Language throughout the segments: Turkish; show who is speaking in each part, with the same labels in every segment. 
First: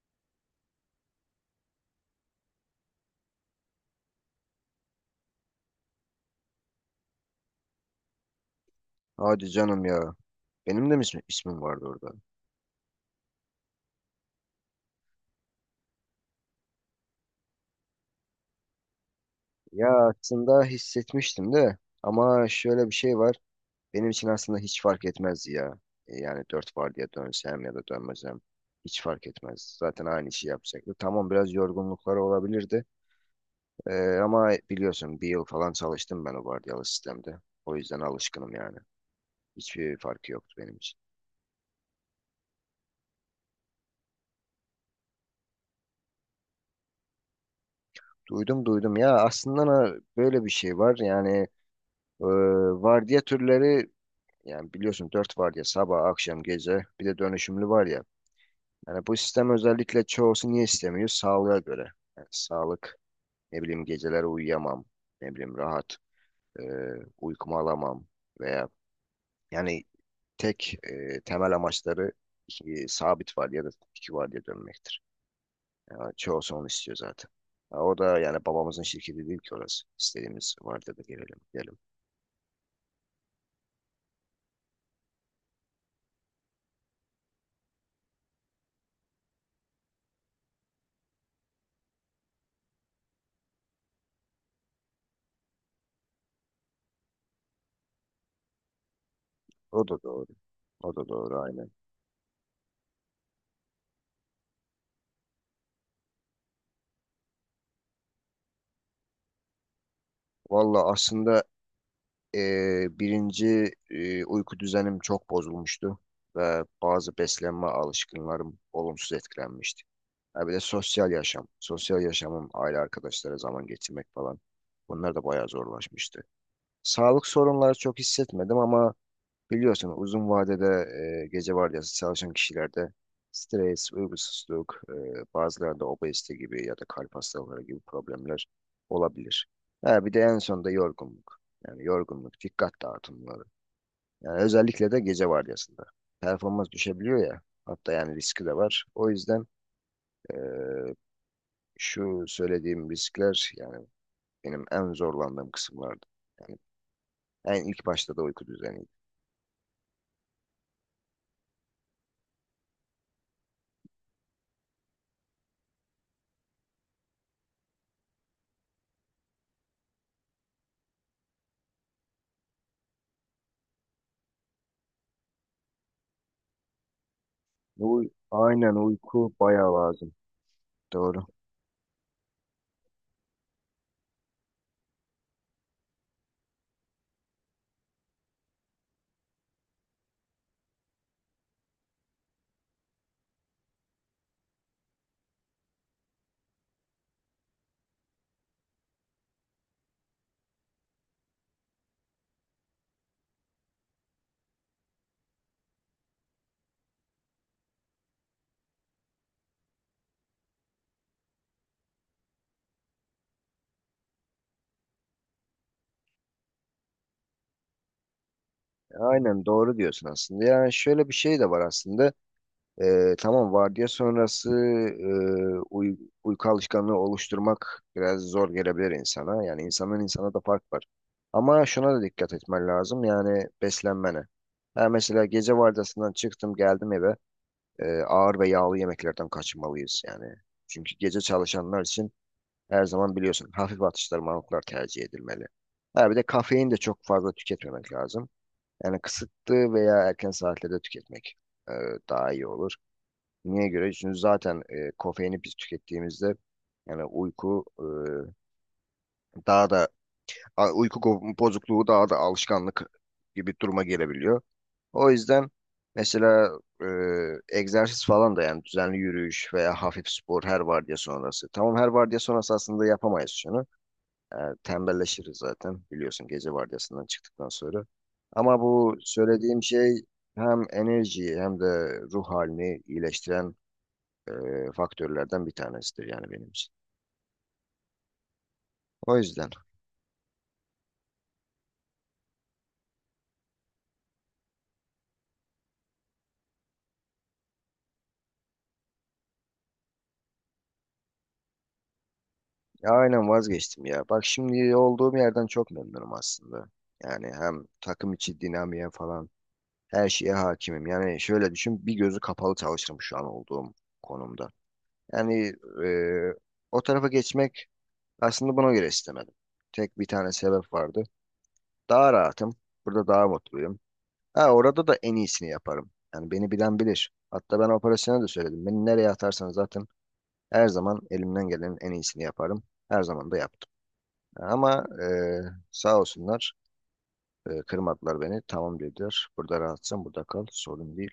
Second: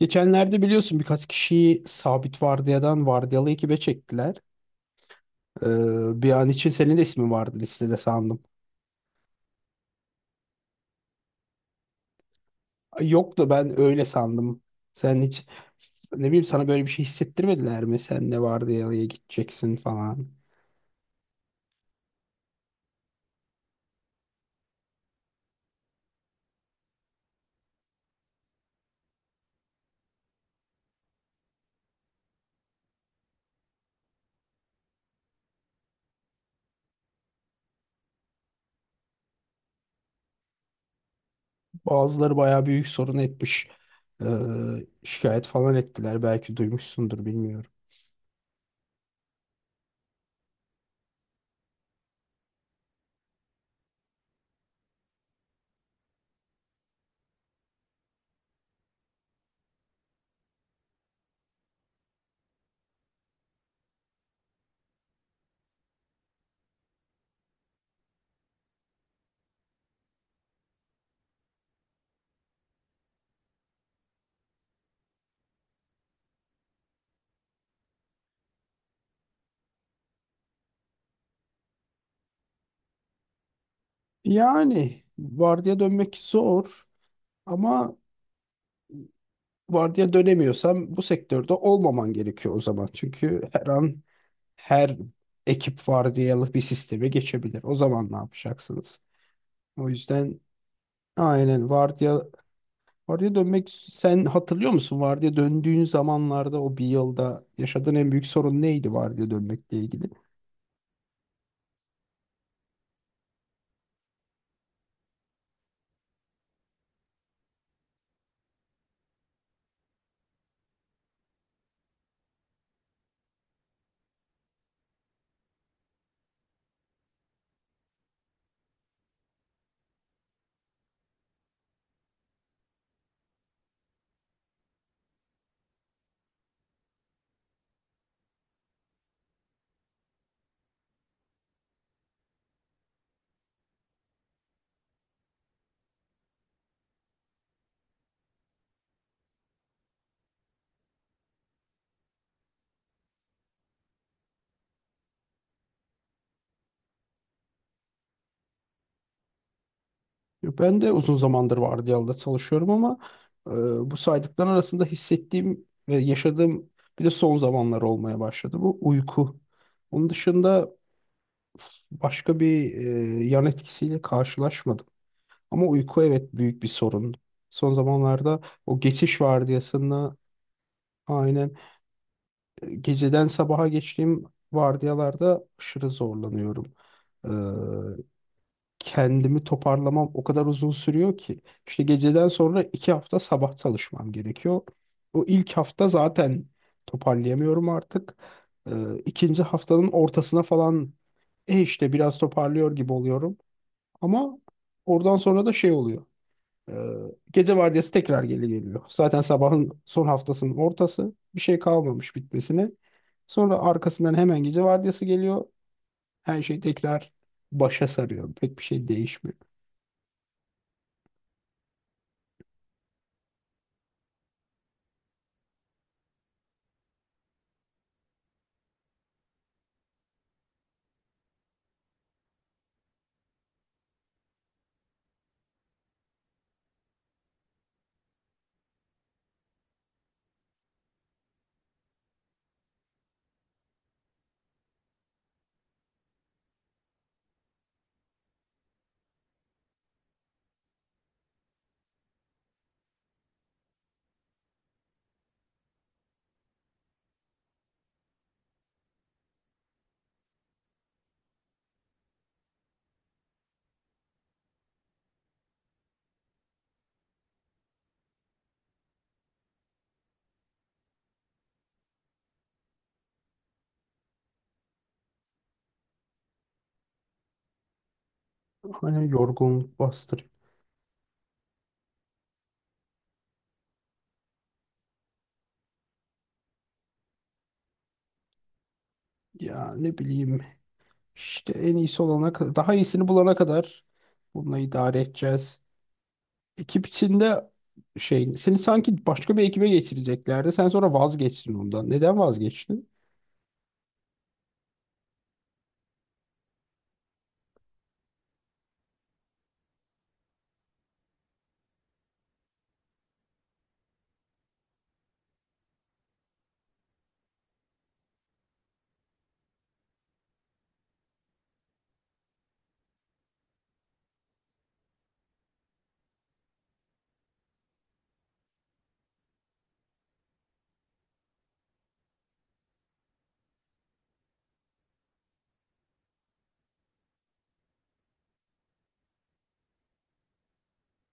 Speaker 1: Geçenlerde biliyorsun birkaç kişiyi sabit vardiyadan vardiyalı ekibe çektiler. Ee, Bir an için senin de ismin vardı listede sandım.
Speaker 2: Hadi canım ya. Benim de mi ismim vardı orada?
Speaker 1: Ay, yok da ben öyle sandım. Sen hiç ne bileyim sana böyle bir şey hissettirmediler mi? Sen de vardiyalıya gideceksin
Speaker 2: Ya
Speaker 1: falan.
Speaker 2: aslında hissetmiştim de, ama şöyle bir şey var. Benim için aslında hiç fark etmezdi ya. Yani dört var diye dönsem ya da dönmesem hiç fark etmez. Zaten aynı işi yapacaktı. Tamam, biraz yorgunlukları olabilirdi. E, Ama biliyorsun bir yıl falan çalıştım ben o vardiyalı sistemde. O yüzden alışkınım yani. Hiçbir farkı yoktu benim için.
Speaker 1: Bazıları bayağı büyük sorun etmiş. Ee, Şikayet falan ettiler. Belki duymuşsundur bilmiyorum.
Speaker 2: Duydum duydum ya, aslında böyle bir şey var. Yani e, vardiya türleri. Yani biliyorsun 4 var ya: sabah, akşam, gece, bir de dönüşümlü var ya. Yani bu sistem özellikle, çoğusu niye istemiyor? Sağlığa göre. Yani sağlık, ne bileyim geceleri uyuyamam, ne bileyim rahat e, uykumu alamam, veya yani tek temel amaçları iki, sabit var ya da iki var diye dönmektir. Yani çoğusu onu istiyor zaten. Ha, o da yani babamızın şirketi değil ki orası. İstediğimiz var da gelelim, gidelim.
Speaker 1: Yani vardiya dönmek zor ama vardiya dönemiyorsam bu sektörde olmaman gerekiyor o zaman. Çünkü her an her ekip vardiyalı bir sisteme geçebilir. O zaman ne yapacaksınız?
Speaker 2: O
Speaker 1: O
Speaker 2: da doğru.
Speaker 1: yüzden
Speaker 2: O da doğru,
Speaker 1: aynen
Speaker 2: aynen.
Speaker 1: vardiya dönmek sen hatırlıyor musun? Vardiya döndüğün zamanlarda o bir yılda yaşadığın en büyük sorun neydi vardiya dönmekle ilgili?
Speaker 2: Valla aslında, birinci, uyku düzenim çok bozulmuştu ve bazı beslenme alışkanlarım olumsuz etkilenmişti. Ha, bir de sosyal yaşam, sosyal yaşamım, aile arkadaşlara zaman geçirmek falan, bunlar da bayağı zorlaşmıştı. Sağlık sorunları çok hissetmedim, ama biliyorsun uzun vadede gece vardiyası çalışan kişilerde stres, uykusuzluk, bazılarında obezite gibi ya da kalp hastalıkları gibi problemler olabilir. Ha, bir de en sonunda yorgunluk. Yani yorgunluk, dikkat dağıtımları. Yani özellikle de gece vardiyasında. Performans düşebiliyor ya. Hatta yani riski de var. O yüzden e, şu söylediğim riskler yani benim en zorlandığım kısımlardı. Yani en ilk başta da uyku düzeniydi.
Speaker 1: Ben de uzun zamandır vardiyalıda çalışıyorum ama e, bu saydıkların arasında hissettiğim ve yaşadığım bir de son zamanlar olmaya başladı. Bu uyku. Onun dışında başka bir yan etkisiyle karşılaşmadım. Ama uyku evet büyük bir sorun. Son
Speaker 2: Bu,
Speaker 1: zamanlarda
Speaker 2: aynen
Speaker 1: o geçiş
Speaker 2: uyku bayağı lazım.
Speaker 1: vardiyasında
Speaker 2: Doğru.
Speaker 1: aynen geceden sabaha geçtiğim vardiyalarda aşırı zorlanıyorum. Ee, Kendimi toparlamam o kadar uzun sürüyor ki. İşte geceden sonra iki hafta sabah çalışmam gerekiyor. O ilk hafta zaten toparlayamıyorum artık. İkinci haftanın ortasına falan e işte biraz toparlıyor gibi oluyorum. Ama oradan sonra da şey oluyor. Ee, Gece vardiyası tekrar geri geliyor. Zaten sabahın son haftasının ortası. Bir şey kalmamış bitmesine. Sonra arkasından hemen gece vardiyası geliyor. Her şey tekrar başa sarıyor. Pek bir şey değişmiyor.
Speaker 2: Aynen doğru diyorsun aslında. Yani şöyle bir şey de var aslında. Tamam, vardiya sonrası e, uy- uyku alışkanlığı oluşturmak biraz zor gelebilir insana. Yani insandan insana da fark var. Ama şuna da dikkat etmen lazım. Yani beslenmene. Ha mesela, gece vardiyasından çıktım, geldim eve. Ağır ve yağlı yemeklerden kaçınmalıyız yani. Çünkü gece çalışanlar için her zaman biliyorsun hafif atıştırmalıklar tercih edilmeli. Ha bir de kafein de çok fazla tüketmemek lazım. Yani kısıtlı veya erken saatlerde tüketmek e, daha iyi olur. Niye göre? Çünkü zaten kofeini biz tükettiğimizde yani uyku, daha da bozukluğu daha da alışkanlık gibi duruma gelebiliyor. O yüzden mesela e, egzersiz falan da, yani düzenli yürüyüş veya hafif spor her vardiya sonrası. Tamam, her vardiya sonrası aslında yapamayız şunu. E, Tembelleşiriz zaten biliyorsun gece vardiyasından çıktıktan sonra. Ama bu
Speaker 1: Hani
Speaker 2: söylediğim
Speaker 1: yorgunluk
Speaker 2: şey
Speaker 1: bastırıyor.
Speaker 2: hem enerjiyi hem de ruh halini iyileştiren e, faktörlerden bir tanesidir yani benim için. O yüzden
Speaker 1: Ya ne bileyim işte en iyisi olana kadar, daha iyisini bulana kadar bununla idare edeceğiz. Ekip içinde şey seni sanki başka bir ekibe geçireceklerdi. Sen sonra vazgeçtin ondan. Neden vazgeçtin?
Speaker 2: ya aynen, vazgeçtim ya. Bak, şimdi olduğum yerden çok memnunum aslında. Yani hem takım içi dinamiğe falan, her şeye hakimim. Yani şöyle düşün, bir gözü kapalı çalışırım şu an olduğum konumda. Yani e, o tarafa geçmek, aslında buna göre istemedim. Tek bir tane sebep vardı. Daha rahatım. Burada daha mutluyum. Ha, orada da en iyisini yaparım. Yani beni bilen bilir. Hatta ben operasyona da söyledim, beni nereye atarsanız zaten her zaman elimden gelenin en iyisini yaparım. Her zaman da yaptım. Ama sağ olsunlar, kırmadılar beni. Tamam dediler. Burada rahatsın, burada kal. Sorun değil.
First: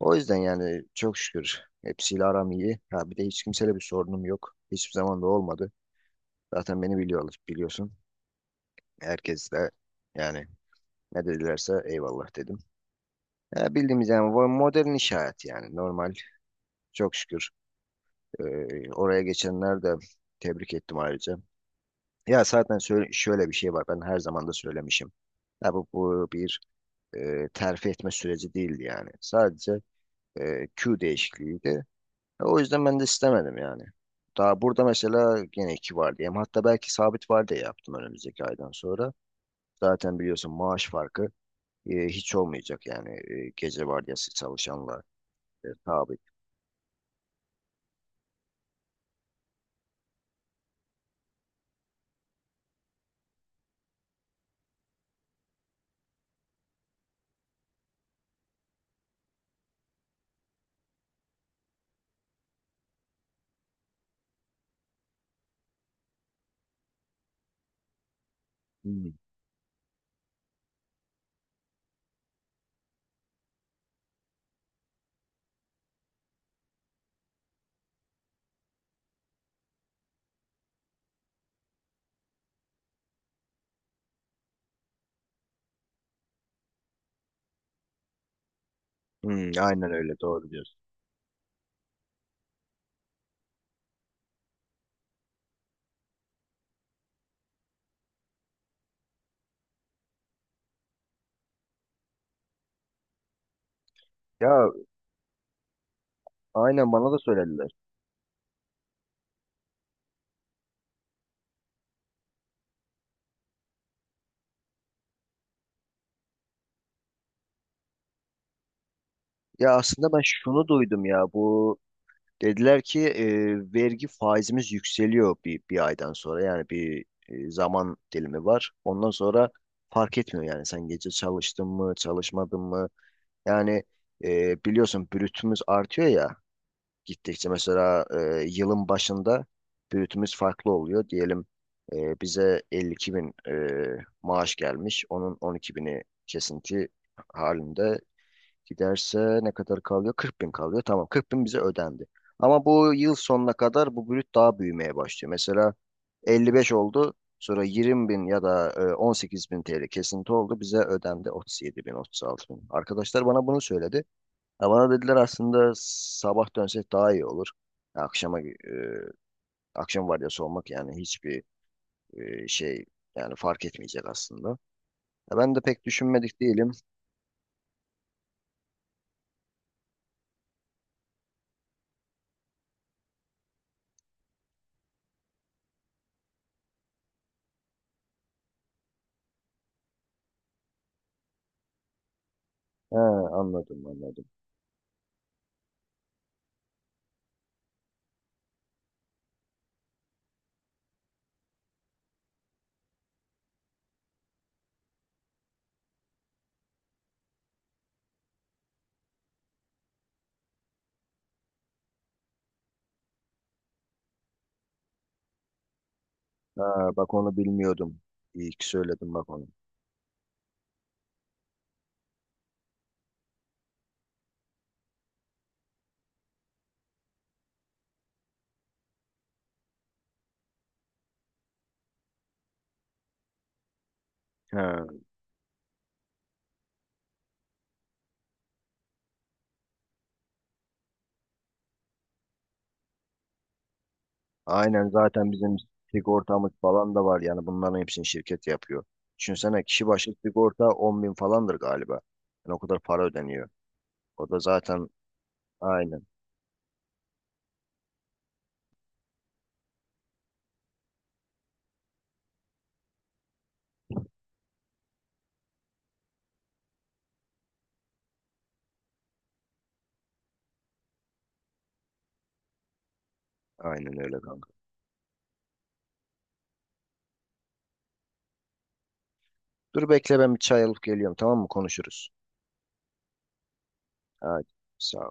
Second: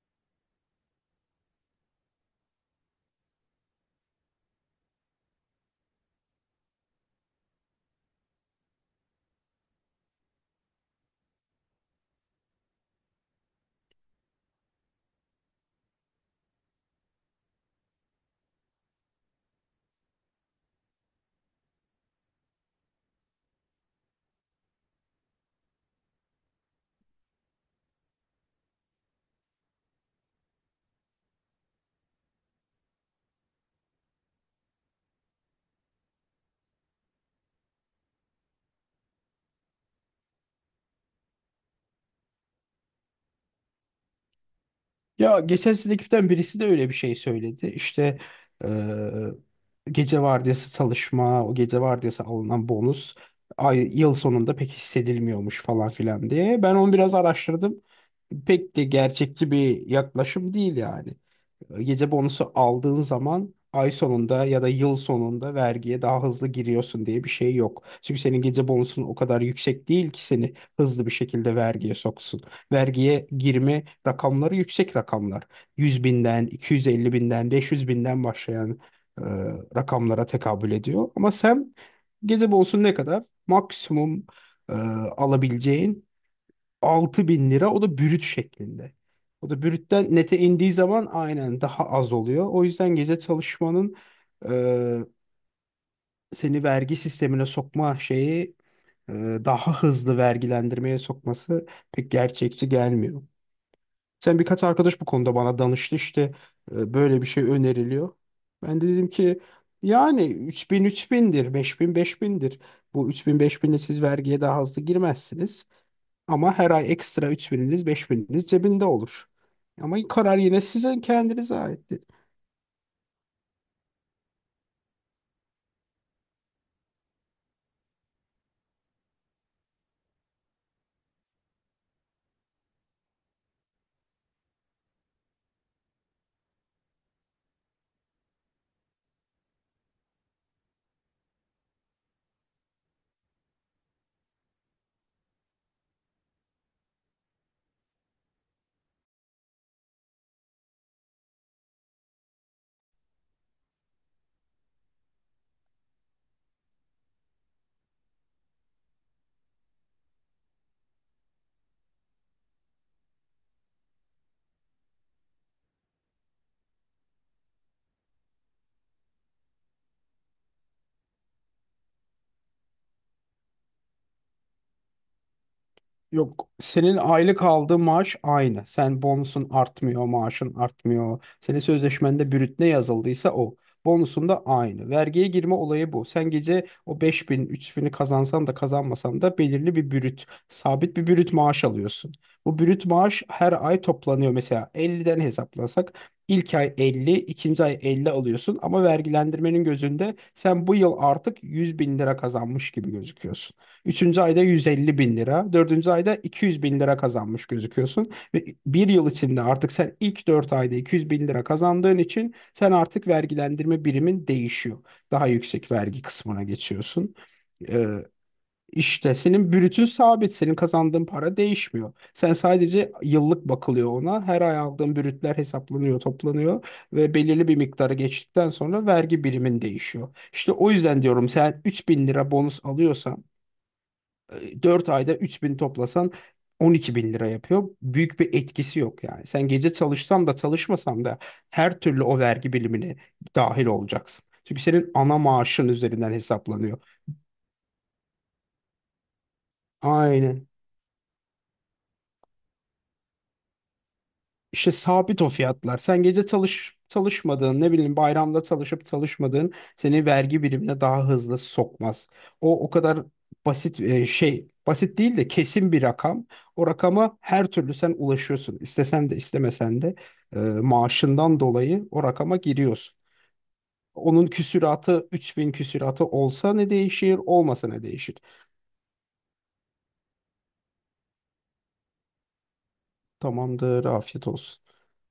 Speaker 2: O yüzden yani çok şükür hepsiyle aram iyi. Ha bir de hiç kimseyle bir sorunum yok. Hiçbir zaman da olmadı. Zaten beni biliyorlar, biliyorsun. Herkesle yani, ne dedilerse eyvallah dedim. Ya bildiğimiz yani, bu modern iş hayatı yani, normal, çok şükür. Ee, Oraya geçenler de, tebrik ettim ayrıca. Ya zaten şöyle bir şey var, ben her zaman da söylemişim. Ya bu bir terfi etme süreci değildi yani. Sadece Q değişikliğiydi. O yüzden ben de istemedim yani. Daha burada mesela gene iki var diyeyim. Hatta belki sabit var diye yaptım önümüzdeki aydan sonra. Zaten biliyorsun maaş farkı hiç olmayacak yani, gece vardiyası çalışanlar,
Speaker 1: Ya geçen sizin
Speaker 2: sabit.
Speaker 1: ekipten birisi de öyle bir şey söyledi. İşte eee, gece vardiyası çalışma, o gece vardiyası alınan bonus ay, yıl sonunda pek hissedilmiyormuş falan filan diye. Ben onu biraz araştırdım. Pek de gerçekçi bir yaklaşım değil yani. Gece bonusu aldığın zaman ay sonunda ya da yıl sonunda vergiye daha hızlı giriyorsun diye bir şey yok. Çünkü senin gece bonusun o
Speaker 2: Hmm.
Speaker 1: kadar yüksek değil ki seni hızlı bir şekilde vergiye soksun. Vergiye girme rakamları yüksek rakamlar. 100 binden, 250 binden, 500 binden başlayan e, rakamlara tekabül ediyor. Ama sen gece bonusu ne kadar? Maksimum e, alabileceğin 6000 lira. O da brüt şeklinde.
Speaker 2: Hmm,
Speaker 1: O da
Speaker 2: aynen
Speaker 1: brütten
Speaker 2: öyle,
Speaker 1: nete
Speaker 2: doğru
Speaker 1: indiği
Speaker 2: diyorsun.
Speaker 1: zaman aynen daha az oluyor. O yüzden gece çalışmanın e, seni vergi sistemine sokma şeyi e, daha hızlı vergilendirmeye sokması pek gerçekçi gelmiyor. Sen
Speaker 2: Ya
Speaker 1: birkaç arkadaş bu konuda bana danıştı işte
Speaker 2: aynen, bana da
Speaker 1: böyle bir şey
Speaker 2: söylediler.
Speaker 1: öneriliyor. Ben de dedim ki yani 3000 bin 5000 bindir. Bu 3000 5000'de siz vergiye daha hızlı girmezsiniz. Ama her ay ekstra 3000'iniz 5000'iniz cebinde olur.
Speaker 2: Ya aslında
Speaker 1: Ama
Speaker 2: ben
Speaker 1: karar yine
Speaker 2: şunu
Speaker 1: sizin
Speaker 2: duydum ya,
Speaker 1: kendinize
Speaker 2: bu
Speaker 1: ait.
Speaker 2: dediler ki vergi faizimiz yükseliyor bir aydan sonra, yani bir zaman dilimi var. Ondan sonra fark etmiyor yani, sen gece çalıştın mı çalışmadın mı, yani biliyorsun brütümüz artıyor ya. Gittikçe mesela yılın başında brütümüz farklı oluyor. Diyelim bize 52 bin maaş gelmiş. Onun 12 bini kesinti halinde giderse ne kadar kalıyor? 40 bin kalıyor. Tamam, 40 bin bize ödendi. Ama bu yıl sonuna kadar bu brüt daha büyümeye başlıyor. Mesela 55 oldu. Sonra 20 bin ya da 18 bin TL kesinti oldu. Bize ödendi 37 bin, 36 bin. Arkadaşlar bana bunu söyledi. Ya bana dediler, aslında sabah dönsek daha iyi olur. Ya akşama, akşam vardiyası olmak yani hiçbir şey yani, fark etmeyecek aslında. Ya ben de pek düşünmedik
Speaker 1: Yok
Speaker 2: değilim.
Speaker 1: senin aylık aldığın maaş aynı. Sen bonusun artmıyor, maaşın artmıyor. Senin sözleşmende brüt ne yazıldıysa o. Bonusun da aynı. Vergiye girme olayı bu. Sen gece o 5000, bin'i kazansan da kazanmasan da belirli bir brüt, sabit bir brüt maaş alıyorsun. Bu brüt
Speaker 2: He,
Speaker 1: maaş her ay
Speaker 2: anladım anladım.
Speaker 1: toplanıyor. Mesela 50'den hesaplasak ilk ay 50, ikinci ay 50 alıyorsun ama vergilendirmenin gözünde sen bu yıl artık 100 bin lira kazanmış gibi gözüküyorsun. Üçüncü ayda 150 bin lira, dördüncü ayda 200 bin lira kazanmış gözüküyorsun. Ve bir yıl içinde artık sen ilk dört ayda 200 bin lira kazandığın için sen artık vergilendirme birimin değişiyor. Daha yüksek vergi kısmına
Speaker 2: Ha, bak
Speaker 1: geçiyorsun.
Speaker 2: onu
Speaker 1: Ee,
Speaker 2: bilmiyordum. İyi ki söyledim
Speaker 1: işte
Speaker 2: bak onu.
Speaker 1: senin brütün sabit, senin kazandığın para değişmiyor. Sen sadece yıllık bakılıyor ona. Her ay aldığın brütler hesaplanıyor, toplanıyor ve belirli bir miktarı geçtikten sonra vergi birimin değişiyor. İşte o yüzden diyorum sen 3000 lira bonus alıyorsan
Speaker 2: He.
Speaker 1: dört ayda 3000 toplasan 12000 lira yapıyor. Büyük bir etkisi yok yani. Sen gece çalışsan da çalışmasan da her türlü o vergi bilimine dahil olacaksın. Çünkü
Speaker 2: Aynen,
Speaker 1: senin ana
Speaker 2: zaten bizim
Speaker 1: maaşın üzerinden
Speaker 2: sigortamız
Speaker 1: hesaplanıyor.
Speaker 2: falan da var yani, bunların hepsini şirket yapıyor. Düşünsene kişi başı
Speaker 1: Aynen.
Speaker 2: sigorta 10 bin falandır galiba. Yani o kadar para ödeniyor. O da
Speaker 1: İşte
Speaker 2: zaten
Speaker 1: sabit o fiyatlar. Sen
Speaker 2: aynen,
Speaker 1: gece çalış çalışmadığın, ne bileyim bayramda çalışıp çalışmadığın seni vergi birimine daha hızlı sokmaz. O o kadar basit şey, basit değil de kesin bir rakam. O rakama her türlü sen ulaşıyorsun. İstesen de istemesen de maaşından dolayı o rakama giriyorsun.
Speaker 2: aynen öyle.
Speaker 1: Onun küsuratı 3000 küsuratı olsa ne değişir, olmasa ne değişir?
Speaker 2: Dur bekle, ben bir çay alıp geliyorum, tamam mı? Konuşuruz.
Speaker 1: Tamamdır, afiyet
Speaker 2: Hadi,
Speaker 1: olsun.
Speaker 2: sağ ol.